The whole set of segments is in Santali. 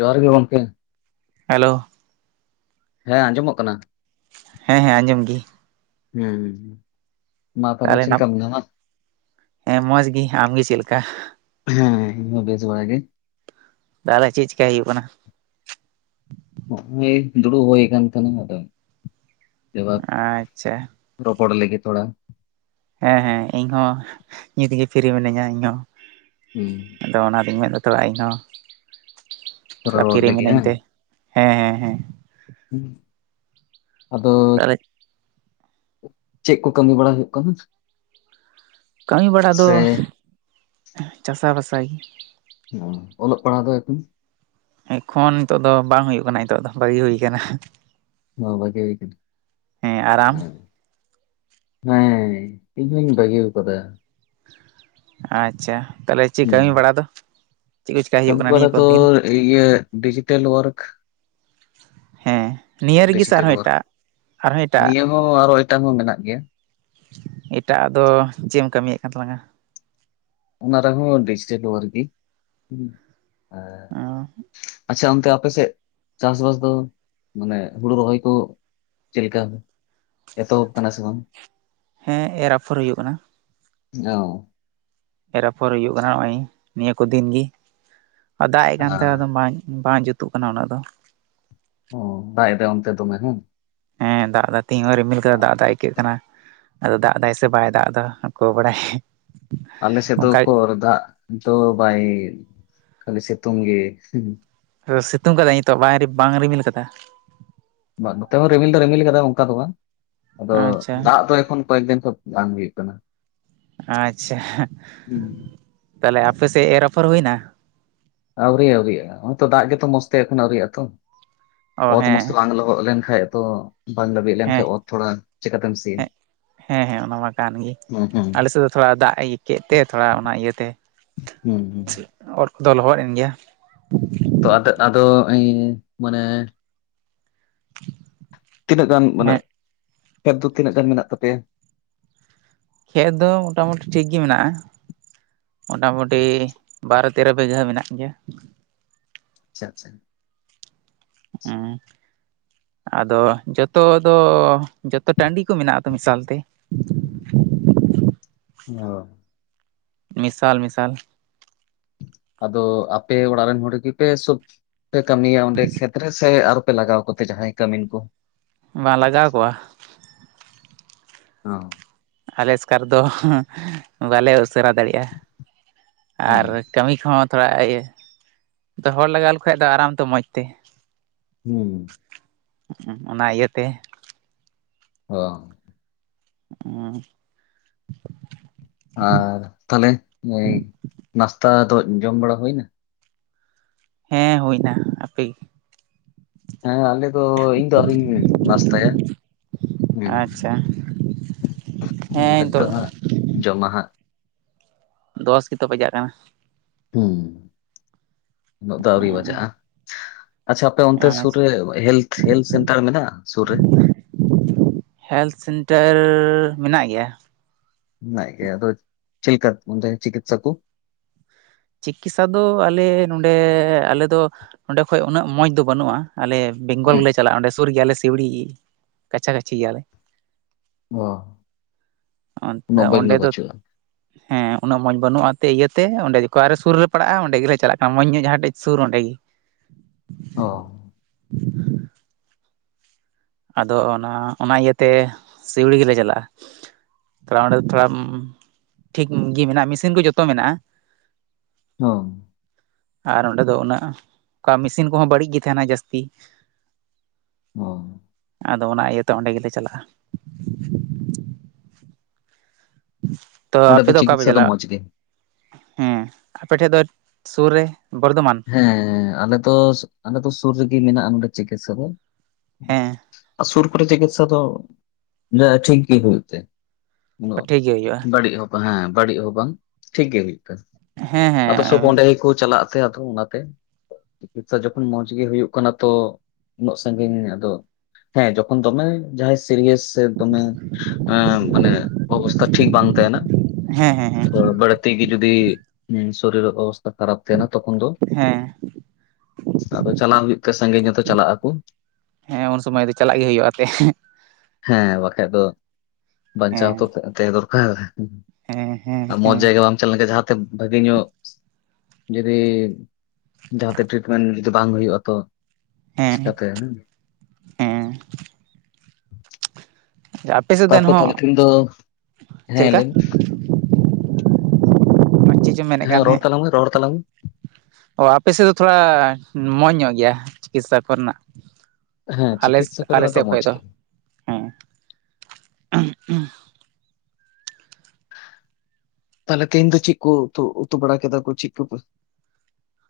ᱡᱚᱦᱟᱨ ᱜᱮ ᱜᱚᱢᱠᱮ, ᱦᱮᱞᱳ, ᱦᱮᱸ ᱟᱸᱡᱚᱢᱚᱜ ᱠᱟᱱᱟ, ᱦᱮᱸᱻᱦᱮᱸ ᱟᱸᱡᱚᱢ ᱜᱤ, ᱦᱩᱸᱻ, ᱛᱟᱦᱚᱞᱮ ᱱᱟᱯ, ᱢᱚᱡᱽ ᱜᱤ ᱟᱢᱜᱤ ᱪᱮᱫ ᱞᱮᱠᱟ? ᱦᱮᱸ ᱻ ᱤᱧ ᱦᱚᱸ ᱵᱮᱥ ᱵᱟᱲᱟ ᱜᱤ ᱾ ᱛᱟᱦᱞᱮ ᱪᱮᱜ ᱪᱮᱠᱟᱭ ᱦᱩᱭᱩᱜ ᱠᱟᱱᱟ? ᱱᱚᱜᱚᱭ ᱫᱩᱲᱩᱜ ᱦᱩᱭ ᱠᱟᱱ ᱛᱟᱦᱮᱱᱟ ᱟᱫᱚ ᱮᱵᱟᱨ ᱟᱪᱪᱷᱟ, ᱨᱚᱯᱚᱲ ᱞᱮᱜᱮ ᱛᱷᱚᱲᱟ, ᱦᱮᱸ ᱦᱮᱸ ᱤᱧ ᱦᱚᱸ ᱱᱤᱛᱜᱤ ᱯᱷᱤᱨᱤ ᱢᱤᱱᱟᱹᱧᱟ ᱤᱧᱦᱚᱸ ᱾ ᱦᱩᱸ, ᱟᱫᱚ ᱚᱱᱟᱛᱮ ᱢᱮᱱᱫᱟ ᱛᱷᱚᱲᱟ ᱤᱧ ᱦᱚᱸ ᱛᱷᱚᱲᱟ ᱨᱚᱲ ᱯᱷᱤᱨᱤ ᱞᱟᱹᱜᱤᱫ ᱢᱤᱱᱟᱹᱧ ᱦᱟᱝ ᱛᱮ ᱾ ᱦᱮᱸ ᱦᱮᱸ ᱦᱮᱸᱻ, ᱟᱫᱚ ᱛᱟᱦᱚᱞᱮ ᱪᱮᱜ ᱠᱩ ᱠᱟᱹᱢᱤ ᱵᱟᱲᱟ ᱦᱩᱭᱩᱜ ᱠᱟᱱᱟ? ᱠᱟᱹᱢᱤ ᱵᱟᱲᱟ ᱫᱚ ᱥᱮ ᱪᱟᱥᱟ ᱵᱟᱥᱟ ᱜᱤ ᱾ ᱳᱦ ᱚᱞᱚᱜ ᱯᱟᱲᱦᱟ ᱫᱚ ᱮᱠᱷᱚᱱ? ᱮᱠᱷᱚᱱ ᱱᱤᱛᱚᱜ ᱫᱚ ᱵᱟᱝ ᱦᱩᱭᱩᱜ ᱠᱟᱱᱟ ᱱᱤᱛᱚᱜ ᱫᱚ ᱵᱟᱹᱜᱤ ᱦᱩᱭ ᱠᱟᱱᱟ ᱾ ᱦᱳ ᱵᱟᱹᱜᱤ ᱦᱩᱭ ᱠᱟᱱᱟ ᱦᱮᱸ ᱟᱨ ᱟᱢ ᱦᱮᱸ ᱤᱧᱦᱩᱧ ᱵᱟᱹᱜᱤ ᱟᱠᱟᱫᱟ᱾ ᱟᱪᱪᱷᱟ ᱛᱟᱦᱞᱮ ᱪᱮᱫ ᱦᱩᱸ ᱠᱟᱹᱢᱤ ᱵᱟᱲᱟ ᱫᱚ? ᱪᱮᱫ ᱠᱚ ᱪᱮᱠᱟᱭ ᱦᱩᱭᱩᱜ ᱠᱟᱹᱢᱤ ᱠᱟᱱᱟ ᱵᱟᱲᱟ ᱱᱤᱭᱟᱹ ᱠᱚ ᱫᱚ ᱫᱤᱱ ᱤᱭᱟᱹ ᱰᱤᱡᱤᱴᱮᱞ ᱳᱭᱟᱨᱠ᱾ ᱦᱮᱸ ᱱᱤᱭᱟᱹ ᱨᱮᱜᱮ ᱥᱮ ᱟᱨᱦᱚ ᱮᱴᱟᱜ ᱟᱨᱦᱚ ᱮᱴᱟᱜ ᱚ ᱟᱨᱚ ᱮᱴᱟᱜ ᱦᱚᱸ ᱢᱮᱱᱟᱜ ᱜᱮᱭᱟ᱾ ᱮᱴᱟᱜᱼᱟ ᱫᱚ ᱪᱮᱫ ᱮᱢ ᱠᱟᱹᱢᱤᱭᱮᱫ ᱠᱟᱱ ᱛᱟᱞᱟᱝᱟ? ᱚᱱᱟ ᱨᱮᱦᱚᱸ ᱰᱤᱡᱤᱴᱟᱞ ᱳᱭᱟᱨᱠ ᱜᱮ ᱦᱮ ᱚ ᱟᱪᱪᱷᱟ ᱚᱱᱛᱮ ᱟᱯᱮᱥᱮᱫ ᱪᱟᱥ ᱵᱟᱥ ᱫᱚ ᱢᱟᱱᱮ ᱦᱩᱲᱩ ᱨᱚᱦᱚᱭ ᱠᱚᱼᱼ ᱪᱮᱞᱠᱟᱢ ᱮᱛᱚᱦᱚᱵ ᱠᱟᱱᱟ ᱥᱮ ᱵᱟᱝ? ᱦᱮᱸ ᱮᱨ ᱟᱯᱷᱚᱨ ᱦᱩᱭᱩᱜ ᱠᱟᱱᱟ᱾ ᱚᱻ ᱮᱨ ᱟᱯᱷᱚᱨ ᱦᱩᱭᱩᱜ ᱠᱟᱱᱟ ᱱᱚᱜᱚᱭ ᱱᱤᱭᱟᱹ ᱠᱚ ᱫᱤᱱ ᱜᱮ ᱫᱟᱜ ᱮᱫ ᱠᱟᱱ ᱟᱪᱪᱷᱟ, ᱛᱟᱦᱮᱸ ᱵᱟᱝ ᱡᱩᱛᱼᱼ ᱡᱩᱛᱩᱜ ᱠᱟᱱᱟ ᱩᱱᱟᱜ ᱫᱚ ᱚ ᱵᱟᱭᱫᱟ ᱚᱱᱛᱮ ᱫᱚ ᱵᱟᱝ? ᱦᱮᱸ ᱫᱟᱜ ᱫᱟᱜ ᱛᱮᱦᱧ ᱦᱚᱸ ᱨᱤᱢᱤᱞ ᱠᱟᱫᱟ ᱫᱟᱜ ᱫᱟᱜ ᱟᱹᱭᱠᱟᱹᱜ ᱠᱟᱱᱟ᱾ ᱟᱫᱚ ᱫᱟᱜ ᱫᱟᱭ ᱥᱮ ᱵᱟᱭ ᱫᱟᱜ ᱮᱫᱟ ᱟᱠᱚ ᱵᱟᱲᱟᱭ ᱟᱞᱮᱥᱮᱫ ᱫᱚ ᱚᱱᱠᱟ ᱠᱚᱚᱨ ᱫᱟᱜ ᱫᱚ ᱵᱟᱭ ᱠᱷᱟᱹᱞᱤ ᱥᱤᱛᱩᱝ ᱜᱮᱼᱼ ᱥᱤᱛᱩᱝ ᱠᱟᱫᱟᱭ ᱱᱤᱛᱚᱜ ᱵᱟᱭ ᱵᱟᱝ ᱮ ᱨᱤᱢᱤᱞ ᱠᱟᱫᱟ᱾ ᱱᱚᱛᱮ ᱦᱚᱸ ᱨᱤᱢᱤᱞ ᱫᱚ ᱨᱤᱢᱤᱞ ᱠᱟᱫᱟ ᱚᱱᱠᱟ ᱫᱚ ᱵᱟᱝ ᱟᱫᱚ ᱟᱪᱪᱷᱟ ᱫᱟᱜ ᱫᱚ ᱮᱠᱷᱚᱱᱼᱼ ᱠᱚᱭᱮᱠ ᱫᱤᱱ ᱠᱷᱟᱱ ᱵᱟᱝ ᱦᱩᱭᱩᱜ ᱠᱟᱱᱟ᱾ ᱟᱪᱪᱷᱟ ᱦᱩᱸ, ᱛᱟᱦᱚᱞᱮ ᱟᱯᱮ ᱥᱮᱫ ᱮᱨ ᱟᱯᱷᱚᱨ ᱦᱩᱭᱱᱟ? ᱟᱹᱣᱨᱤ ᱟᱹᱣᱨᱤ ᱟᱹᱣᱨᱤᱜᱼᱟ ᱦᱚᱭᱛᱚ ᱫᱟᱜ ᱜᱮᱛᱚ ᱢᱚᱡᱽ ᱛᱮ ᱮᱠᱷᱚᱱ ᱟᱹᱣᱨᱤᱜ ᱟᱛᱚ᱾ ᱚ ᱚᱛ ᱢᱚᱡᱽ ᱛᱮ ᱦᱮᱸ ᱵᱟᱝ ᱞᱚᱦᱚᱫ ᱞᱮᱱ ᱠᱷᱟᱟᱱ ᱛᱚ ᱵᱟᱝ ᱞᱟᱹᱵᱤᱫ ᱞᱮᱱ ᱦᱮᱸ ᱠᱷᱟᱟᱱ ᱚᱛ ᱛᱷᱚᱲᱟ ᱪᱮᱠᱟᱛᱮᱢ ᱥᱤᱼᱼ ᱦᱮᱸ ᱦᱮᱸ ᱦᱮᱸ ᱚᱱᱟ ᱢᱟ ᱠᱟᱱ ᱜᱮ ᱦᱩᱸ ᱟᱞᱮᱥᱮᱫ ᱫᱚ ᱛᱷᱚᱲᱟ ᱫᱟᱜ ᱮᱭᱠᱮᱜ ᱛᱮ ᱛᱷᱚᱲᱟ ᱚᱱᱟ ᱤᱭᱟᱹᱛᱮᱼᱼ ᱦᱮᱸ ᱦᱮᱸ ᱚᱛ ᱫᱚ ᱞᱚᱦᱚᱫ ᱮᱱ ᱜᱮᱭᱟ᱾ ᱛᱚ ᱟᱫᱚ ᱟᱫᱚ ᱢᱟᱱᱮᱼᱼ ᱛᱤᱱᱟᱹᱜ ᱜᱟᱱ ᱢᱟᱱᱮ ᱦᱮᱸ ᱠᱷᱮᱛ ᱫᱚ ᱛᱤᱱᱟᱹᱜ ᱜᱟᱱ ᱢᱮᱱᱟᱜ ᱛᱟᱯᱮᱭᱟ᱾ ᱠᱷᱮᱛ ᱫᱚ ᱢᱚᱴᱟ ᱢᱩᱴᱤ ᱴᱷᱤᱠ ᱜᱮ ᱢᱮᱱᱟᱜᱼᱟ ᱢᱚᱴᱟᱢᱩᱴᱤᱼᱼ ᱵᱟᱨᱚ ᱛᱮᱨᱚ ᱵᱤᱜᱷᱟᱹ ᱢᱮᱱᱟᱜ ᱜᱮᱭᱟ᱾ ᱟᱪᱪᱷᱟ ᱟᱪᱪᱷᱟ ᱦᱮᱸ ᱟᱫᱚ ᱡᱚᱛᱚ ᱫᱚᱼᱼ ᱡᱚᱛᱚ ᱴᱟᱹᱰᱤ ᱠᱚ ᱢᱮᱱᱟᱜ ᱟᱛᱚ ᱢᱮᱥᱟᱞ ᱛᱮ ᱚ ᱢᱤᱥᱟᱞ ᱢᱤᱥᱟᱞ ᱟᱫᱚ ᱟᱯᱮ ᱚᱲᱟᱜ ᱨᱮᱱ ᱦᱚᱲ ᱜᱮᱯᱮ ᱥᱳᱯ ᱯᱮ ᱠᱟᱹᱢᱤᱭᱟ ᱚᱸᱰᱮ ᱥᱮ ᱠᱷᱮᱛ ᱨᱮ ᱥᱮ ᱟᱨᱼᱼ ᱯᱮ ᱞᱟᱜᱟᱣ ᱠᱟᱛᱮ ᱡᱟᱦᱟᱸᱭ ᱠᱟᱹᱢᱤᱱ ᱠᱚᱼᱼ ᱵᱟᱝ ᱞᱟᱜᱟᱣ ᱠᱚᱣᱟ᱾ ᱚ ᱟᱞᱮ ᱮᱥᱠᱟᱨ ᱫᱚ ᱵᱟᱞᱮ ᱩᱥᱟᱹᱨᱟ ᱫᱟᱲᱮᱜᱼᱟ ᱦᱩᱸ ᱟᱨᱼᱼ ᱠᱟᱹᱢᱤ ᱠᱚᱦᱚᱸ ᱛᱷᱚᱲᱟ ᱤᱭᱟᱹ ᱟᱫᱚ ᱦᱚᱲ ᱞᱟᱜᱟᱣ ᱞᱮᱠ ᱠᱷᱟᱡ ᱫᱚ ᱟᱨᱟᱢ ᱛᱮ ᱢᱚᱡᱽ ᱛᱮᱼᱼ ᱦᱩᱸ ᱚᱱᱟ ᱤᱭᱟᱹᱛᱮᱼᱼ ᱚ ᱚ ᱟᱨ ᱛᱟᱦᱚᱞᱮ ᱱᱟᱥᱛᱟ ᱫᱚ ᱡᱚᱢ ᱵᱟᱲᱟ ᱦᱩᱭ ᱮᱱᱟ? ᱦᱮᱸ ᱦᱩᱭ ᱮᱱᱟ ᱟᱯᱮᱜᱮ? ᱦᱮᱸ ᱟᱞᱮ ᱫᱚ ᱤᱧ ᱫᱚ ᱟᱣᱨᱤᱹᱧ ᱱᱟᱥᱛᱟᱭᱟ ᱦᱮᱸ᱾ ᱟᱪᱪᱷᱟ ᱦᱮᱸ ᱱᱤᱛᱚᱜ ᱱᱤᱛᱳᱜ᱾ ᱦᱟᱸᱜ ᱡᱚᱢᱟ ᱦᱟᱜ, ᱫᱚᱥ ᱜᱮᱛᱚ ᱵᱟᱡᱟᱜ ᱠᱟᱱᱟ᱾ ᱦᱩᱸ ᱩᱱᱟᱹᱜ ᱫᱚ ᱟᱹᱣᱨᱤ ᱵᱟᱡᱟᱜᱼᱟ᱾ ᱟᱪᱷᱟ ᱟᱯᱮ ᱚᱱᱛᱮ ᱥᱩᱨ ᱟᱪᱪᱷᱟ ᱨᱮ ᱦᱮᱞᱛᱷ ᱥᱮᱱᱴᱟᱨ ᱢᱮᱱᱟᱜᱼᱟ ᱥᱩᱨ ᱨᱮ? ᱦᱮᱞᱛᱷ ᱥᱮᱱᱴᱟᱨ ᱢᱮᱱᱟᱜ ᱜᱮᱭᱟ᱾ ᱢᱮᱱᱟᱜ ᱜᱮᱭᱟ ᱟᱫᱚ ᱪᱤᱞᱮᱠᱟ ᱚᱱᱰᱮ ᱪᱤᱠᱤᱛᱥᱟ ᱠᱚ? ᱪᱤᱠᱤᱛᱥᱟ ᱫᱚ ᱟᱞᱮ ᱱᱚᱸᱰᱮ ᱟᱞᱮᱫᱚ ᱱᱚᱸᱰᱮ ᱠᱷᱚᱡ ᱩᱱᱟᱹᱜ ᱢᱚᱡᱽ ᱫᱚ ᱵᱟᱹᱱᱩᱜᱼᱟ᱾ ᱟᱞᱮ ᱵᱮᱝᱜᱚᱞ ᱦᱩᱸ ᱜᱮᱞᱮ ᱪᱟᱞᱟᱜᱼᱟ ᱚᱸᱰᱮ ᱥᱩᱨ ᱜᱮᱭᱟᱞᱮ ᱥᱤᱣᱲᱤ ᱠᱟᱪᱷᱟ ᱠᱟᱪᱷᱤ ᱜᱮᱭᱟ ᱞᱮᱼᱼ ᱚ ᱟ ᱩᱱᱟᱹᱜ ᱵᱟᱹᱧ ᱫᱚ ᱚᱸᱰᱮ ᱫᱚᱼᱼ ᱵᱟᱹᱪᱩᱜᱼᱟ᱾ ᱦᱮᱸ ᱩᱱᱟᱹᱜ ᱢᱚᱸᱡᱽ ᱵᱟᱹᱱᱩᱜ-ᱟ ᱛᱮ ᱤᱭᱟᱹᱛᱮ ᱚᱸᱰᱮᱼᱼ ᱚᱠᱟᱨᱮ ᱥᱩᱨ ᱨᱮ ᱯᱟᱲᱟᱜᱼᱟ ᱚᱸᱰᱮ ᱜᱮ ᱪᱟᱞᱟᱜ ᱢᱚᱡᱽ ᱧᱚᱜ ᱡᱟᱦᱟᱸᱴᱮᱡ ᱥᱩᱨ ᱚᱸᱰᱮ ᱜᱮ᱾ ᱚ ᱟᱫᱚ ᱱᱟᱦᱟᱜ ᱚᱱᱟ ᱤᱭᱟᱹᱛᱮ ᱥᱤᱣᱲᱤ ᱜᱮᱞᱮ ᱪᱟᱞᱟᱜᱼᱟ᱾ ᱛᱷᱚᱲᱟ ᱚᱸᱰᱮ ᱫᱚ ᱛᱷᱚᱲᱟ ᱴᱷᱤᱠ ᱜᱮ ᱢᱮᱱᱟᱜᱼᱟ ᱢᱮᱥᱤᱱ ᱠᱚ ᱡᱚᱛᱚ ᱢᱮᱱᱟᱜᱼᱟ᱾ ᱦᱚᱸ ᱟᱨ ᱚᱸᱰᱮ ᱫᱚ ᱩᱱᱟᱹᱜ ᱚᱱᱠᱟ ᱢᱤᱥᱤᱱ ᱠᱚᱦᱚᱸ ᱵᱟᱹᱲᱤᱡ ᱜᱤ ᱛᱟᱦᱮᱱᱟ ᱡᱟᱹᱥᱛᱤ᱾ ᱦ [inaudible] ᱟᱫᱚ ᱚᱱᱟ ᱤᱭᱟᱹᱛᱮ ᱚᱸᱰᱮ ᱜᱮᱞᱮ ᱪᱟᱞᱟᱜᱼᱟ᱾ ᱛᱚ ᱚᱸᱰᱮ ᱟᱯᱮ ᱫᱚ ᱚᱠᱟ ᱯᱮ ᱪᱤᱠᱤᱛᱥᱟ ᱪᱟᱞᱟᱜᱼᱟ? ᱢᱚᱸᱡᱽ ᱜᱮ? ᱦᱩᱸ ᱟᱯᱮᱴᱷᱮᱡ ᱫᱚ ᱥᱩᱨ ᱨᱮ ᱵᱚᱨᱫᱷᱚᱢᱟᱱ? ᱦᱮᱸ ᱟᱞᱮ ᱫᱚ ᱟᱞᱮ ᱫᱚ ᱥᱩᱨ ᱨᱮᱜᱮ ᱢᱮᱱᱟᱜᱼᱟ ᱱᱚᱰᱮ ᱪᱤᱠᱤᱛᱥᱟ ᱫᱚ᱾ ᱦᱮᱸ ᱟᱨ ᱥᱩᱨ ᱠᱚᱨᱮ ᱪᱤᱠᱤᱛᱥᱟ ᱫᱚ ᱴᱷᱤᱠ ᱜᱮ ᱦᱩᱭᱩᱜ ᱛᱮ᱾ ᱩᱱᱟᱹᱜ ᱴᱷᱤᱠ ᱜᱮ ᱦᱩᱭᱩᱜᱼᱟ ᱵᱟᱹᱲᱤᱡ ᱦᱚᱸ ᱵᱟᱝ ᱦᱮᱸ ᱵᱟᱹᱲᱤᱡ ᱦᱚᱸ ᱵᱟᱝ ᱴᱷᱤᱠᱜᱮ ᱦᱩᱭᱩᱜ ᱠᱟᱱᱟ᱾ ᱦᱮᱸ ᱦᱮᱸ ᱟᱫᱚ ᱥᱚᱵ ᱚᱸᱰᱮ ᱜᱮᱠᱚ ᱪᱟᱞᱟᱜ ᱛᱮ ᱟᱫᱚ ᱚᱱᱟ ᱛᱮᱼᱼ ᱪᱤᱠᱤᱛᱥᱟ ᱡᱚᱠᱷᱚᱱ ᱢᱚᱸᱡᱽ ᱜᱮ ᱦᱩᱭᱩᱜ ᱠᱟᱱᱟ ᱛᱚ ᱩᱱᱟᱹᱜ ᱥᱟᱹᱜᱤᱧ ᱟᱫᱚᱼᱼ ᱦᱮᱸ ᱡᱚᱠᱷᱚᱱ ᱫᱚᱢᱮ ᱡᱟᱦᱟᱸᱭ ᱥᱤᱨᱤᱭᱟᱥᱼᱼ ᱛᱮ ᱫᱚᱢᱮ ᱮᱸ ᱢᱟᱱᱮ ᱚᱵᱚᱥᱛᱷᱟ ᱴᱷᱤᱠ ᱵᱟᱝ ᱛᱟᱦᱮᱱᱟ᱾ ᱦᱮᱸ ᱦᱮᱸ ᱦᱮᱸ ᱛᱤ ᱜᱮ ᱡᱚᱫᱤ ᱦᱩ ᱥᱚᱨᱤᱨ ᱚᱵᱚᱥᱛᱟ ᱠᱷᱟᱨᱟᱯ ᱛᱟᱦᱮᱱᱟᱼᱼ ᱛᱚᱠᱷᱚᱱ ᱫᱚ ᱦᱮᱸ ᱟᱫᱚ ᱪᱟᱞᱟᱣ ᱦᱩᱭᱩᱜ ᱛᱮ ᱥᱟᱺᱜᱤᱧ ᱧᱚᱛᱚ ᱪᱟᱞᱟᱜ ᱟᱠᱚ᱾ ᱦᱮᱸ ᱩᱱ ᱥᱚᱢᱚᱭ ᱫᱚ ᱪᱟᱞᱟᱜ ᱜᱮ ᱦᱩᱭᱩᱜᱼᱟ ᱟᱯᱮ᱾ ᱦᱮᱸ ᱵᱟᱠᱷᱟᱡ ᱫᱚ ᱵᱟᱧᱪᱟᱣ ᱦᱮᱸ ᱛᱚ ᱛᱟᱦᱮᱸ ᱫᱚᱨᱠᱟᱨ᱾ ᱦᱮᱸ ᱦᱮᱸ ᱢᱚᱸᱡᱽ ᱦᱮᱸ ᱡᱟᱭᱜᱟ ᱵᱟᱢ ᱪᱟᱞᱟᱣ ᱞᱮᱱᱠᱷᱟᱱ ᱡᱟᱦᱟᱸᱛᱮ ᱵᱷᱟᱹᱜᱤ ᱧᱚᱜ ᱡᱩᱫᱤᱼᱼ ᱡᱟᱦᱟᱸᱛᱮ ᱴᱨᱤᱴᱢᱮᱱᱴ ᱡᱩᱫᱤ ᱵᱟᱝ ᱦᱩᱭᱩᱜ ᱟ ᱛᱚ ᱪᱤᱠᱟᱛᱮ ᱦᱮᱸ᱾ ᱦᱮᱸ ᱟᱯᱮ ᱥᱮᱫ ᱫᱚ ᱛᱟᱨᱯᱚᱨ ᱮᱱᱦᱚᱸ ᱛᱟᱦᱚᱞᱮ ᱛᱤᱦᱤᱧ ᱫᱚ ᱪᱮᱫ ᱦᱮᱸ ᱞᱮᱠᱟ᱾ ᱞᱟᱹᱭ ᱢᱮ ᱪᱮᱫ ᱪᱚᱢ ᱢᱮᱱᱮᱫ ᱠᱟᱱ ᱦᱮᱸ ᱨᱚᱲ ᱛᱟᱦᱮᱸᱫ ᱛᱟᱞᱟᱝ ᱢᱮ ᱨᱚᱲ ᱛᱟᱞᱟᱝ ᱢᱮ᱾ ᱚ ᱟᱯᱮ ᱥᱮᱫ ᱫᱚ ᱛᱷᱚᱲᱟ ᱢᱚᱸᱡᱽ ᱧᱚᱜ ᱜᱮᱭᱟ ᱪᱤᱠᱤᱛᱥᱟ ᱠᱚᱨᱮᱱᱟᱜ, ᱦᱮᱸ ᱟᱞᱮ ᱪᱤᱠᱤᱛᱥᱟ ᱟᱞᱮ ᱠᱚᱨᱮᱱᱟᱜ ᱥᱮᱫ ᱠᱷᱚᱡ ᱢᱚᱸᱡᱽ ᱫᱚ ᱜᱮ ᱦᱮᱸ ᱛᱟᱦᱚᱞᱮ ᱛᱮᱦᱮᱧ ᱫᱚ ᱪᱮᱫ ᱠᱚ ᱩᱛᱩ ᱩᱛᱩ ᱵᱟᱲᱟ ᱠᱮᱫᱟ ᱠᱚ ᱪᱮᱫ ᱠᱚᱯᱮ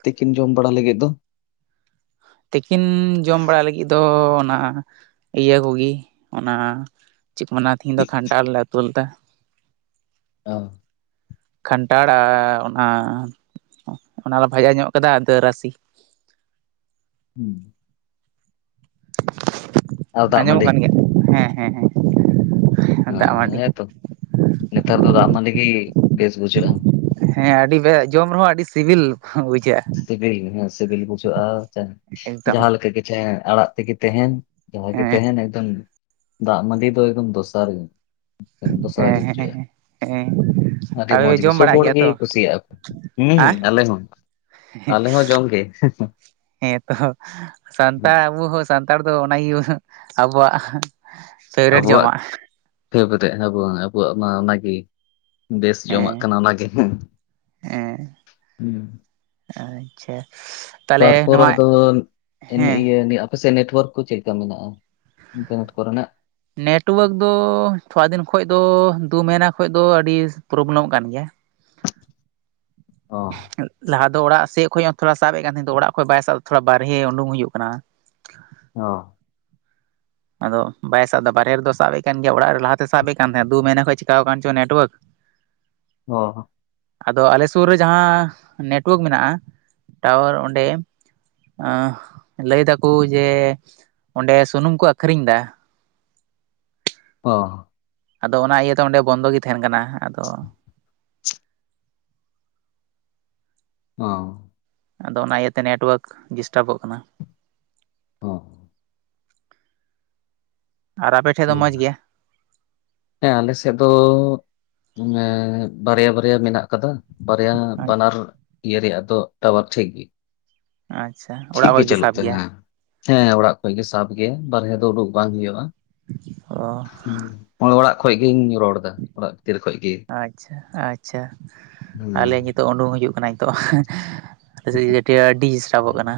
ᱛᱤᱠᱤᱱ ᱡᱚᱢ ᱵᱟᱲᱟ ᱞᱟᱹᱜᱤᱫ ᱫᱚ? ᱛᱤᱠᱤᱱ ᱡᱚᱢ ᱵᱟᱲᱟ ᱞᱟᱹᱜᱤᱫ ᱫᱚ ᱚᱱᱟ ᱤᱭᱟᱹ ᱠᱚᱜᱮ ᱚᱱᱟᱼᱼ ᱪᱤᱠᱚ ᱢᱱᱟ ᱛᱦᱤᱧ ᱫᱚ ᱠᱷᱟᱱᱴᱟᱨ ᱞᱮ ᱩᱛᱩ ᱞᱮᱫᱟ᱾ ᱚ ᱠᱟᱱᱟᱱᱴᱷᱟᱟᱲ ᱟᱨ ᱚᱱᱟ ᱚᱱᱟᱞᱮ ᱵᱷᱟᱡᱟ ᱧᱚᱜ ᱟᱠᱟᱫᱟ ᱟᱫᱚ ᱨᱟᱥᱮ ᱦᱮᱸ ᱟᱨ ᱫᱟᱜ ᱟᱸᱡᱚᱢᱚᱜ ᱢᱟᱹᱰᱤ ᱠᱟᱱ ᱜᱮᱭᱟ ᱦᱮᱸ ᱦᱮᱸ ᱦᱮᱸ, ᱫᱟᱜ ᱦᱮᱸ ᱢᱟᱹᱰᱤ ᱦᱮᱸᱛᱚ ᱱᱮᱛᱟᱨ ᱫᱚ ᱫᱟᱜ ᱢᱟᱹᱰᱤ ᱜᱮ ᱵᱮᱥ ᱵᱩᱡᱷᱟᱹᱜᱼᱟ᱾ ᱦᱮᱸ ᱟᱹᱰᱤ ᱵᱮ ᱡᱚᱢ ᱨᱮᱦᱚᱸ ᱟᱹᱰᱤ ᱥᱤᱵᱤᱞ ᱵᱩᱡᱷᱟᱹᱜᱼᱟ᱾ ᱥᱤᱵᱤᱞ ᱦᱮᱸ ᱥᱤᱵᱤᱞ ᱵᱩᱡᱷᱟᱹᱜᱼᱟ ᱮᱠᱫᱚᱢ ᱡᱟᱦᱟᱸᱮ ᱞᱮᱠᱟ ᱜᱮᱤᱪᱷ ᱟᱲᱟᱜ ᱛᱮᱜᱮ ᱛᱟᱦᱮᱱ᱾ ᱡᱟᱦᱟᱸ ᱜᱮ ᱦᱮᱸ ᱛᱟᱦᱮᱱ ᱮᱠᱫᱚᱢ ᱫᱟᱜ ᱢᱟᱹᱰᱤ ᱫᱚ ᱮᱠᱫᱚᱢ ᱫᱚᱥᱟᱨ ᱜᱮᱼᱼ ᱫᱚᱥᱨᱟ ᱦᱮᱸ ᱜᱮ ᱦᱮᱸ ᱦᱪᱭᱟ ᱦᱮᱸ ᱟᱹᱰᱤ ᱢᱚᱸᱡᱽ ᱟᱯᱮ ᱜᱮ ᱡᱚᱢ ᱥᱚᱵ ᱵᱟᱲᱟᱜ ᱦᱚᱲ ᱜᱮᱭᱟ ᱜᱮ ᱛᱚ ᱠᱩᱥᱤᱭᱟᱜᱼᱟ᱾ ᱦᱟᱸ ᱦᱮᱸ ᱟᱞᱮ ᱦᱚᱸ ᱟᱞᱮ ᱦᱚᱸ ᱡᱚᱢ ᱜᱮ ᱦᱮᱸ ᱛᱚ ᱥᱟᱱᱛᱟᱲ ᱟᱵᱚ ᱦᱚᱸ ᱥᱟᱱᱛᱟᱲ ᱫᱚ ᱚᱱᱟᱜᱮ ᱟᱵᱚᱣᱟᱜ ᱯᱷᱮᱵᱟᱨᱮᱴ ᱡᱚᱢᱟᱜ ᱯᱷᱮ ᱵᱮᱨᱮᱜ ᱱᱟᱵᱚ ᱟᱵᱚᱣᱟᱜ ᱢᱟ ᱚᱱᱟᱜᱤᱼᱼ ᱵᱮᱥ ᱡᱚᱢᱟᱜ ᱦᱮᱸ ᱠᱟᱱᱟ ᱚᱱᱟᱜᱮ ᱦᱮᱸ ᱦᱮᱸ ᱦᱩᱸ ᱟᱪᱪᱷᱟ ᱛᱟᱦᱚᱞᱮ ᱛᱟᱨᱯᱚᱨ ᱱᱚᱣᱟ ᱟᱫᱚ ᱮᱱᱮ ᱦᱮᱸ ᱤᱭᱟᱹ ᱯᱟᱥᱮ ᱥᱮᱫ ᱱᱮᱴᱳᱣᱟᱨᱠ ᱠᱚ ᱪᱮᱫ ᱞᱮᱠᱟ ᱢᱮᱱᱟᱜ-ᱟ ᱤᱱᱴᱟᱨᱱᱮᱴ ᱠᱚᱨᱮᱱᱟᱜ ᱱᱮᱴᱣᱟᱨᱠ ᱫᱚ ᱛᱷᱚᱲᱟ ᱫᱤᱱ ᱠᱷᱚᱡ ᱫᱚ ᱫᱩ ᱢᱟᱦᱱᱟᱹ ᱠᱷᱚᱱ ᱫᱚ ᱟᱹᱰᱤ ᱯᱨᱚᱵᱞᱮᱢᱚᱜ ᱠᱟᱱ ᱜᱮᱭᱟ᱾ ᱚ ᱞᱟᱦᱟ ᱫᱚ ᱚᱲᱟᱜ ᱥᱮᱡ ᱠᱷᱚᱡ ᱦᱚᱸ ᱛᱷᱚᱲᱟ ᱥᱟᱵ ᱮᱫ ᱠᱟᱱ ᱛᱟᱸᱦᱮ ᱱᱳᱛᱚᱜ ᱚᱲᱟᱜ ᱠᱷᱚᱡ ᱵᱟᱭ ᱥᱟᱵ ᱮᱫᱟ ᱛᱷᱚᱲᱟ ᱵᱟᱨᱦᱮ ᱩᱰᱩᱠ ᱦᱩᱭᱩᱜ ᱠᱟᱱᱟ᱾ ᱚᱻ ᱟᱫᱚ ᱵᱟᱭ ᱥᱟᱵ ᱮᱫᱟ ᱵᱟᱨᱦᱮ ᱨᱮᱫᱚ ᱥᱟᱵᱼᱮᱫ ᱠᱟᱱ ᱜᱮᱭᱟ ᱚᱲᱟᱜ ᱨᱮ ᱞᱟᱦᱟᱛᱮ ᱥᱟᱵ ᱮᱫ ᱠᱟᱱ ᱛᱟᱦᱮᱫ ᱫᱩ ᱢᱟᱹᱦᱱᱟᱹ ᱠᱷᱚᱡ ᱪᱤᱠᱠᱟ ᱪᱚᱝ ᱱᱮᱴᱣᱟᱨᱠ, [inaudible] ᱚ ᱦᱚᱸ ᱟᱫᱚ ᱟᱞᱮ ᱥᱩᱨ ᱨᱮ ᱡᱟᱦᱟᱸ ᱱᱮᱴᱳᱣᱟᱨᱠ ᱢᱮᱱᱟᱜ-ᱟ ᱴᱟᱣᱟᱨ ᱚᱸᱰᱮᱼ ᱞᱟᱹᱭ ᱫᱟᱠᱚ ᱡᱮ ᱚᱸᱰᱮ ᱥᱩᱱᱩᱢ ᱠᱚ ᱟᱹᱠᱷᱨᱤᱧ ᱫᱟ᱾ ᱚ ᱟᱫᱚ ᱚᱱᱟ ᱤᱭᱟᱹᱛᱮ ᱚᱸᱰᱮ ᱵᱚᱱᱫᱚ ᱜᱮ ᱛᱟᱦᱮᱱ ᱠᱟᱱᱟ ᱟᱫᱚᱼᱼ ᱚᱻ ᱟᱫᱚ ᱚᱱᱟ ᱤᱭᱟᱹᱛᱮ ᱱᱮᱴᱳᱣᱟᱨᱠ ᱰᱤᱥᱴᱟᱵᱚᱜ ᱠᱟᱱᱟ᱾ [inaudible] ᱟᱨ ᱟᱯᱮᱴᱷᱮᱡ ᱫᱚ ᱦᱩᱸ᱾ ᱢᱚᱡᱽ ᱜᱮᱭᱟ᱾ ᱦᱮᱸ ᱟᱞᱮᱥᱮᱫ ᱫᱚ ᱵᱟᱨᱭᱟ ᱵᱟᱨᱭᱟ ᱢᱮᱱᱟᱜ ᱟᱠᱟᱫᱟ᱾ ᱵᱟᱨᱭᱟ ᱵᱟᱱᱟᱨ ᱤᱭᱟᱹ ᱨᱮᱭᱟᱜ ᱫᱚ ᱴᱟᱣᱟᱨ ᱴᱷᱤᱠ ᱜᱮᱭᱟ᱾ ᱟᱪᱪᱷᱟ ᱴᱷᱤᱠ ᱚᱲᱟᱜ ᱜᱮ ᱦᱚᱲ ᱪᱟᱞᱩᱜ ᱥᱟᱵ ᱛᱟᱦᱮᱸ ᱜᱮᱭᱟ ᱦᱮᱸ ᱚᱲᱟᱜ ᱠᱷᱚᱡ ᱜᱮ ᱥᱟᱵ ᱜᱮᱭᱟᱭ ᱵᱟᱨᱦᱮ ᱫᱚ ᱩᱰᱩᱠ ᱵᱟᱝ ᱦᱩᱭᱩᱜᱼᱟ᱾ ᱚᱻ ᱚᱸᱬᱮ ᱚᱲᱟᱜ ᱠᱷᱚᱡ ᱜᱤᱧ ᱨᱚᱲ ᱮᱫᱟ᱾ ᱚᱲᱟᱜ ᱵᱷᱤᱛᱤᱨ ᱠᱷᱚᱡ ᱜᱮ ᱟᱪᱪᱷᱟ ᱟᱪᱪᱷᱟ ᱟᱞᱮ ᱦᱮᱸ᱾ ᱧᱩᱛᱩᱢᱼᱼ ᱛᱚ ᱩᱰᱩᱝ ᱦᱤᱡᱩᱜ ᱠᱟᱱᱟ ᱱᱤᱛᱚᱜ ᱚ [unintelligible] ᱟᱹᱰᱤ ᱰᱤᱥᱴᱟᱵᱚᱜ ᱠᱟᱱᱟ᱾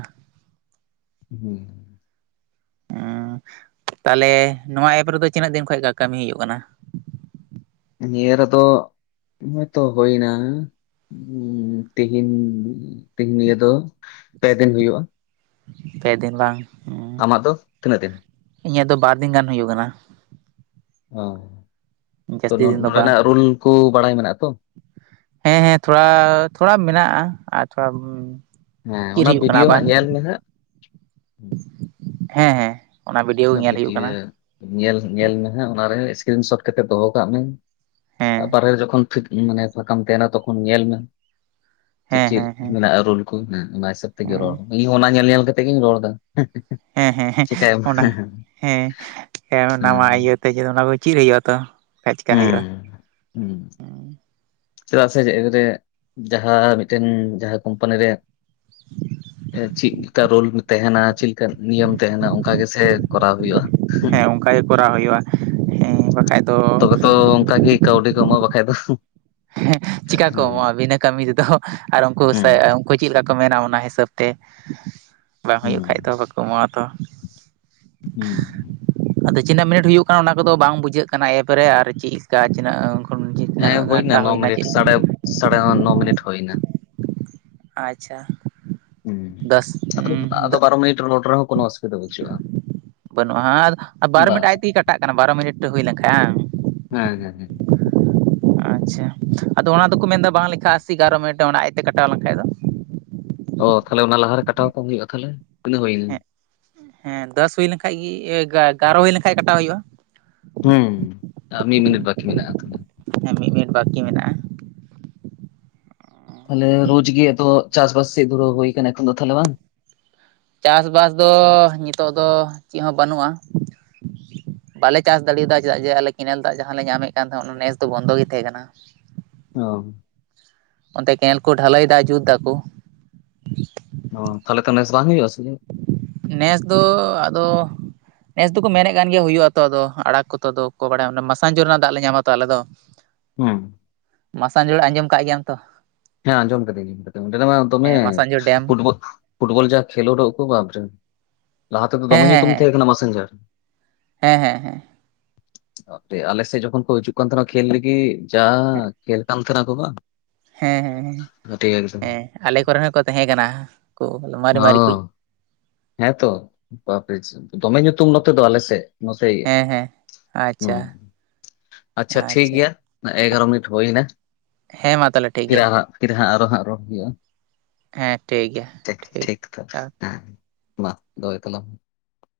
ᱦᱮᱸ ᱛᱟᱦᱞᱮ ᱱᱚᱣᱟ ᱮᱯ ᱨᱮᱫᱚ ᱛᱤᱱᱟᱹᱜ ᱫᱤᱱ ᱠᱷᱚᱡ ᱠᱟᱹᱢᱤ ᱦᱩᱭᱩᱜ ᱠᱟᱱᱟ᱾ ᱱᱤᱭᱟᱹ ᱨᱮᱫᱚ ᱚᱱᱮ ᱛᱚ ᱦᱩᱭᱮᱱᱟ᱾ ᱛᱤᱦᱤᱧ ᱛᱤᱦᱤᱧ ᱱᱤᱭᱟᱹ ᱫᱚ ᱯᱮ ᱫᱤᱱ ᱦᱩᱭᱩᱜᱼᱟ᱾ ᱯᱮ ᱫᱤᱱ ᱵᱟᱝ? ᱟᱢᱟᱜ ᱫᱚ ᱛᱤᱱᱟᱹᱜ ᱫᱤᱱ? ᱤᱧᱟᱹᱜ ᱫᱚ ᱵᱟᱨ ᱫᱤᱱ ᱜᱟᱱ ᱦᱩᱭᱩᱜ ᱠᱟᱱᱟ᱾ ᱚ ᱛᱚ ᱡᱟᱹᱥᱛᱤ ᱫᱤᱱ ᱫᱚ ᱵᱟᱝ ᱱᱚᱸᱰᱮᱱᱟᱜ ᱨᱩᱞ ᱠᱚ ᱵᱟᱲᱟᱭ ᱢᱮᱱᱟᱜᱼᱟ ᱛᱚ᱾ ᱦᱮᱸ ᱦᱮᱸ ᱛᱷᱚᱲᱟ ᱛᱷᱚᱲᱟ ᱢᱮᱱᱟᱜ-ᱟ ᱟᱨ ᱛᱷᱚᱲᱟᱼᱼ ᱦᱮᱸ ᱪᱮᱫ ᱚᱱᱟ ᱦᱩᱭᱩᱜ ᱠᱟᱱᱟ ᱵᱷᱤᱰᱭᱳ ᱟᱵᱟᱨ ᱦᱟᱸᱜ ᱧᱮᱞ ᱢᱮ ᱦᱟᱸᱜ ᱦᱮᱸ ᱦᱮᱸ᱾ ᱵᱷᱤᱰᱭᱳ ᱜᱮ ᱚᱱᱟ ᱧᱮᱞ ᱦᱩᱭᱩᱜ ᱵᱷᱤᱰᱤᱭᱳ ᱠᱟᱱᱟ ᱧᱮᱞ ᱧᱮᱞ ᱢᱮ ᱦᱟᱸᱜ ᱚᱱᱟᱨᱮ ᱥᱠᱨᱤᱱ ᱥᱚᱴ ᱠᱟᱛᱮᱜ ᱫᱚᱦᱚ ᱠᱟᱜ ᱢᱮ᱾ ᱦᱮᱸ ᱵᱟᱦᱨᱮ ᱨᱮ ᱡᱚᱠᱷᱚᱱ ᱢᱟᱱᱮ ᱯᱷᱟᱸᱠᱟᱢ ᱛᱟᱦᱮᱱᱟ ᱛᱚᱠᱷᱚᱱ ᱧᱮᱞ ᱢᱮ᱾ ᱪᱮᱫ ᱦᱮᱸ ᱪᱮᱫ ᱦᱮᱸ ᱦᱮᱸ ᱢᱮᱱᱟᱜᱼᱟ ᱨᱩᱞ ᱠᱚ ᱦᱮᱸ ᱚᱱᱟ ᱦᱤᱥᱟᱹᱵ ᱛᱮᱜᱮ ᱨᱚᱲ ᱦᱮᱸ ᱤᱧ ᱦᱚᱸ ᱚᱱᱟ ᱧᱮᱞ ᱧᱮᱞ ᱠᱟᱛᱮᱼᱼ ᱛᱮᱜᱮᱧ ᱨᱚᱲ ᱮᱫᱟ᱾ ᱦᱮᱸ ᱦᱮᱸ ᱦᱮᱸ ᱪᱤᱠᱟᱭᱟᱢ ᱚᱱᱟ ᱦᱮᱸ ᱱᱟᱣᱟ ᱦᱮᱸ ᱤᱭᱟᱹᱛᱮ ᱚᱱᱟ ᱠᱚ ᱪᱤᱫ ᱦᱩᱭᱩᱜ-ᱟ ᱛᱚ᱾ ᱪᱮᱠᱟ ᱦᱩᱭᱩᱜᱼᱟ᱾ ᱦᱮᱸ ᱦᱩᱸ ᱪᱮᱫᱟᱜ ᱥᱮ ᱡᱮ ᱵᱮᱨᱮᱫ ᱡᱟᱦᱟᱸ ᱢᱤᱫᱴᱮᱱ ᱡᱟᱦᱟᱸ ᱠᱳᱢᱯᱟᱱᱤ ᱨᱮᱼᱼ ᱪᱤᱫ ᱞᱮᱠᱟ ᱨᱳᱞ ᱛᱟᱦᱮᱱᱟ ᱪᱮᱫᱮ ᱞᱮᱠᱟ ᱱᱤᱭᱚᱢ ᱛᱟᱦᱮᱱᱟ ᱚᱱᱠᱟ ᱜᱮᱥᱮ ᱠᱚᱨᱟᱣ ᱦᱩᱭᱩᱜᱼᱟ᱾ ᱦᱮᱸ ᱚᱱᱠᱟᱜ ᱜᱮ ᱠᱚᱨᱟᱣ ᱦᱩᱭᱩᱜᱼᱟ ᱦᱮᱸ ᱵᱟᱠᱷᱟᱡ ᱫᱚᱼᱼ ᱛᱚᱵᱮ ᱛᱚ ᱚᱱᱠᱟᱜᱮ ᱠᱟᱹᱣᱰᱤ ᱠᱚᱢᱚᱜ ᱵᱟᱠᱷᱟᱡ ᱫᱚ᱾ ᱦᱮᱸ ᱪᱤᱠᱟ ᱠᱚ ᱦᱩᱸ ᱮᱢᱚᱜᱼᱟ ᱵᱤᱱᱟᱹ ᱠᱟᱹᱢᱤ ᱛᱮ ᱫᱚ᱾ ᱟᱨ ᱩᱱᱠᱩ ᱦᱩᱸ ᱩᱱᱠᱩ ᱪᱮᱫ ᱞᱮᱠᱟ ᱠᱚ ᱢᱮᱱᱟ ᱚᱱᱟ ᱦᱤᱥᱟᱹᱵ ᱛᱮ ᱵᱟᱝ ᱦᱩᱭᱩᱜ ᱦᱩᱸ ᱠᱷᱟᱡ ᱫᱚᱼᱼ ᱠᱚᱢᱟᱣ ᱛᱚ᱾ ᱦᱩᱸ ᱟᱫᱚ ᱪᱤᱱᱟᱹᱜ ᱢᱤᱱᱤᱴ ᱦᱩᱭᱩᱜ ᱠᱟᱱᱟ ᱚᱱᱟ ᱠᱚᱫᱚ ᱵᱟᱝ ᱵᱩᱡᱷᱟᱹᱜ ᱠᱟᱱᱟ ᱮᱨᱯᱚ ᱨᱮ ᱟᱨ ᱪᱮᱫ ᱠᱟ ᱛᱤᱱᱟᱹᱜᱼᱼ ᱦᱮᱸ [unintelligible] ᱦᱩᱭᱱᱟ ᱱᱚ ᱢᱤᱱᱤᱴ ᱥᱟᱲᱮ ᱥᱟᱲᱮ ᱱᱚ ᱢᱤᱱᱤᱴ ᱦᱳᱭ ᱱᱟ᱾ ᱟᱪᱪᱷᱟ ᱫᱚᱥ ᱦᱩᱸ ᱟᱫᱚ ᱵᱟᱨᱚ ᱢᱤᱱᱤᱴ ᱨᱚᱲ ᱨᱮ ᱦᱚᱸ ᱠᱳᱱᱳ ᱚᱥᱩᱵᱤ ᱫᱟ ᱯᱟᱪᱩᱜᱼᱟ᱾ ᱵᱟᱹᱱᱩᱜᱼᱟ ᱵᱟᱨᱚ ᱢᱤᱱᱤᱴ ᱟᱡ ᱛᱮ ᱜᱮ ᱠᱟᱴᱟᱜ ᱠᱟᱱᱟ ᱵᱟᱨᱚ ᱢᱤᱱᱤᱴ ᱦᱩᱭ ᱞᱮᱱ ᱠᱷᱟᱱ ᱵᱟᱝ᱾ ᱦᱮᱸ ᱦᱮᱸ ᱦᱮᱸ᱾ ᱟᱪᱪᱷᱟ ᱟᱫᱚ ᱚᱱᱟ ᱫᱚ ᱠᱚ ᱢᱮᱱ ᱫᱟ ᱵᱟᱝ ᱞᱮᱠᱷᱷᱟᱜ ᱟᱥᱮ ᱵᱟᱨᱚ ᱢᱤᱱᱤᱴ ᱚᱱᱟ ᱟᱡ ᱛᱮ ᱠᱟᱴᱟᱣ ᱞᱮᱱ ᱠᱷᱟᱡ ᱫᱚ᱾ ᱚ ᱛᱟᱦᱚ ᱞᱮ ᱚᱱᱟ ᱞᱟᱦᱟ ᱨᱮ ᱠᱟᱴᱟᱣ ᱠᱟᱜ ᱦᱳᱭᱳᱜᱼᱟ ᱛᱟᱦᱞᱮ ᱛᱤᱱᱟᱹᱜ ᱦᱩᱭ ᱮᱱᱟ, ᱦᱮᱸ ᱦᱮᱸ ᱫᱚᱥ ᱦᱩᱭ ᱞᱮᱱ ᱠᱷᱟᱡ ᱮᱜᱟᱨᱚ ᱦᱩᱭ ᱞᱮᱱ ᱠᱷᱟᱡ ᱠᱟᱴᱟᱣ ᱦᱳᱭᱳᱜᱼᱟ᱾ ᱦᱩᱸ ᱢᱤᱫ ᱢᱤᱱᱤᱴ ᱵᱟᱠᱤ ᱢᱮᱱᱟᱜᱼᱟ᱾ ᱦᱮᱸ ᱢᱤᱫ ᱢᱤᱱᱤᱴ ᱵᱟᱠᱤ ᱢᱮᱱᱟᱜᱼᱟ᱾ ᱛᱟᱦᱞᱮ ᱨᱳᱡ ᱜᱮ ᱛᱚ ᱪᱟᱥ ᱵᱟᱥ ᱥᱮᱜ ᱫᱷᱩᱨᱟᱹᱣ ᱦᱩᱭ ᱠᱟᱱᱟ ᱮᱠᱷᱚᱱ ᱫᱚ ᱛᱟᱦᱞᱮ ᱵᱟᱝ, ᱪᱟᱥᱼᱵᱟᱥ ᱫᱚ ᱱᱤᱛᱚᱜ ᱫᱚ ᱪᱮᱫ ᱦᱚᱸ ᱵᱟᱹᱱᱩᱜᱼᱟ᱾ ᱵᱟᱞᱮ ᱪᱟᱥ ᱫᱟᱲᱮ ᱭᱟᱜ ᱪᱮᱫᱟᱜ ᱡᱮ ᱟᱞᱮ ᱠᱮᱱᱮᱞ ᱫᱟᱜ ᱡᱟᱦᱟᱸ ᱞᱮ ᱧᱟᱢᱮᱫ ᱠᱟᱱ ᱛᱟᱦᱮᱸᱫ ᱚᱱᱟ ᱱᱮᱥ ᱫᱚ ᱵᱚᱱ ᱫᱚ ᱜᱮ ᱛᱟᱦᱮᱸ ᱠᱟᱱᱟ᱾ ᱚ ᱚᱱᱛᱮ ᱠᱮᱱᱮᱞ ᱠᱚ ᱰᱷᱟᱹᱞᱟᱹᱭ ᱮᱫᱟ ᱡᱩᱛ ᱫᱟᱠᱩ᱾ ᱚ ᱛᱟᱦᱞᱮ ᱛᱚ ᱱᱮᱥ ᱵᱟᱝ ᱦᱩᱭᱩᱜ-ᱟ ᱥᱮ? ᱱᱮᱥ ᱫᱚ ᱟᱫᱚᱼᱼ ᱱᱮᱥ ᱫᱚᱠᱚ ᱢᱮᱱᱮᱫ ᱠᱟᱱ ᱜᱮᱭᱟ ᱦᱩᱭᱩᱜᱼᱟ ᱛᱚ ᱟᱫᱚ ᱟᱲᱟᱜ ᱠᱚᱛ ᱫᱚ ᱠᱚ ᱵᱟᱲᱟᱭᱟ ᱢᱟᱥᱟᱝ ᱡᱳᱨ ᱨᱮᱱᱟᱜ ᱫᱟᱜ ᱞᱮ ᱧᱟᱢᱟ ᱛᱚ ᱟᱞᱮ ᱫᱚ᱾ [unintelligible] ᱦᱩᱸ ᱢᱟᱥᱟᱝ ᱡᱳᱲ ᱟᱸᱡᱚᱢ ᱟᱠᱟᱫ ᱜᱮᱭᱟᱢ ᱛᱚ? ᱦᱮᱸ ᱟᱸᱡᱚᱢ ᱠᱟᱹᱫᱤᱧ ᱚᱸᱰᱮ ᱢᱟ ᱫᱚᱢᱮ ᱦᱮᱸ ᱢᱟᱥᱟᱱᱡᱷᱳ ᱰᱮᱢ ᱯᱷᱩᱴ ᱵᱚᱞᱼᱼ ᱯᱷᱩᱴᱵᱚᱞ ᱡᱟ ᱠᱷᱮᱞᱚᱜ ᱨᱮ ᱡᱟ ᱩᱯᱚᱵᱷᱟᱵ ᱞᱟᱦᱟ ᱛᱮᱫᱚ ᱦᱮᱸ ᱫᱚᱢᱮ ᱧᱩᱛᱩᱢ ᱦᱮᱸ ᱛᱟᱦᱮᱸ ᱠᱟᱱᱟ ᱢᱟᱥᱮᱝ ᱡᱟᱨ ᱦᱮᱸ ᱦᱮᱸ ᱦᱮᱸ ᱟᱞᱮ ᱥᱮᱫ ᱡᱚᱠᱷᱚᱱ ᱠᱚ ᱦᱤᱡᱩᱜ ᱠᱟᱱ ᱛᱟᱦᱮ ᱱᱟ ᱠᱷᱮᱹᱞ ᱞᱟᱹᱜᱤᱫ ᱡᱟ ᱠᱷᱮᱹᱞ ᱠᱟᱱ ᱛᱟᱦᱮᱱᱟᱠᱚ ᱵᱟ ᱦᱮᱸ ᱦᱮᱸ ᱦᱮᱸ ᱟᱞᱮ ᱠᱚᱨᱮᱱ ᱦᱚᱸᱠᱚ ᱛᱟᱦᱮᱸ ᱠᱟᱱᱟ ᱠᱚ ᱢᱟᱨᱮ ᱚ ᱢᱟᱨᱮ ᱠᱩᱡ ᱦᱮᱸᱛᱚ ᱵᱟᱯᱤᱡ ᱫᱚᱢᱮ ᱧᱩᱛᱩᱢ ᱱᱚ ᱛᱮ ᱫᱚ ᱟᱞᱮ ᱥᱮᱫ ᱱᱚᱛᱮ ᱜᱮ ᱦᱮᱸ ᱦᱮᱸ ᱦᱚ ᱟᱪᱪᱷᱟ ᱟᱪᱪᱷᱟ ᱴᱷᱤᱠ ᱜᱮᱭᱟ ᱮᱜᱟᱨᱚ ᱢᱤᱱᱤᱴ ᱦᱩᱭ ᱱᱟ ᱦᱮᱸ ᱢᱟ ᱛᱟᱦᱚᱞᱮ ᱴᱷᱤᱠ ᱯᱷᱤᱨ ᱜᱮᱭᱟ ᱟᱨ ᱯᱷᱤᱨ ᱦᱟᱸᱜ ᱟᱨᱚ ᱦᱟᱸᱜ ᱨᱚᱲ ᱦᱩᱭᱩᱜᱼᱟ ᱦᱮᱸ ᱴᱷᱤᱠ ᱜᱮᱭᱟ ᱴᱷᱤᱠ ᱴᱷᱤᱠ ᱛᱚ ᱴᱟ ᱢᱟ ᱫᱚᱦᱚᱭ ᱛᱟᱞᱟᱝ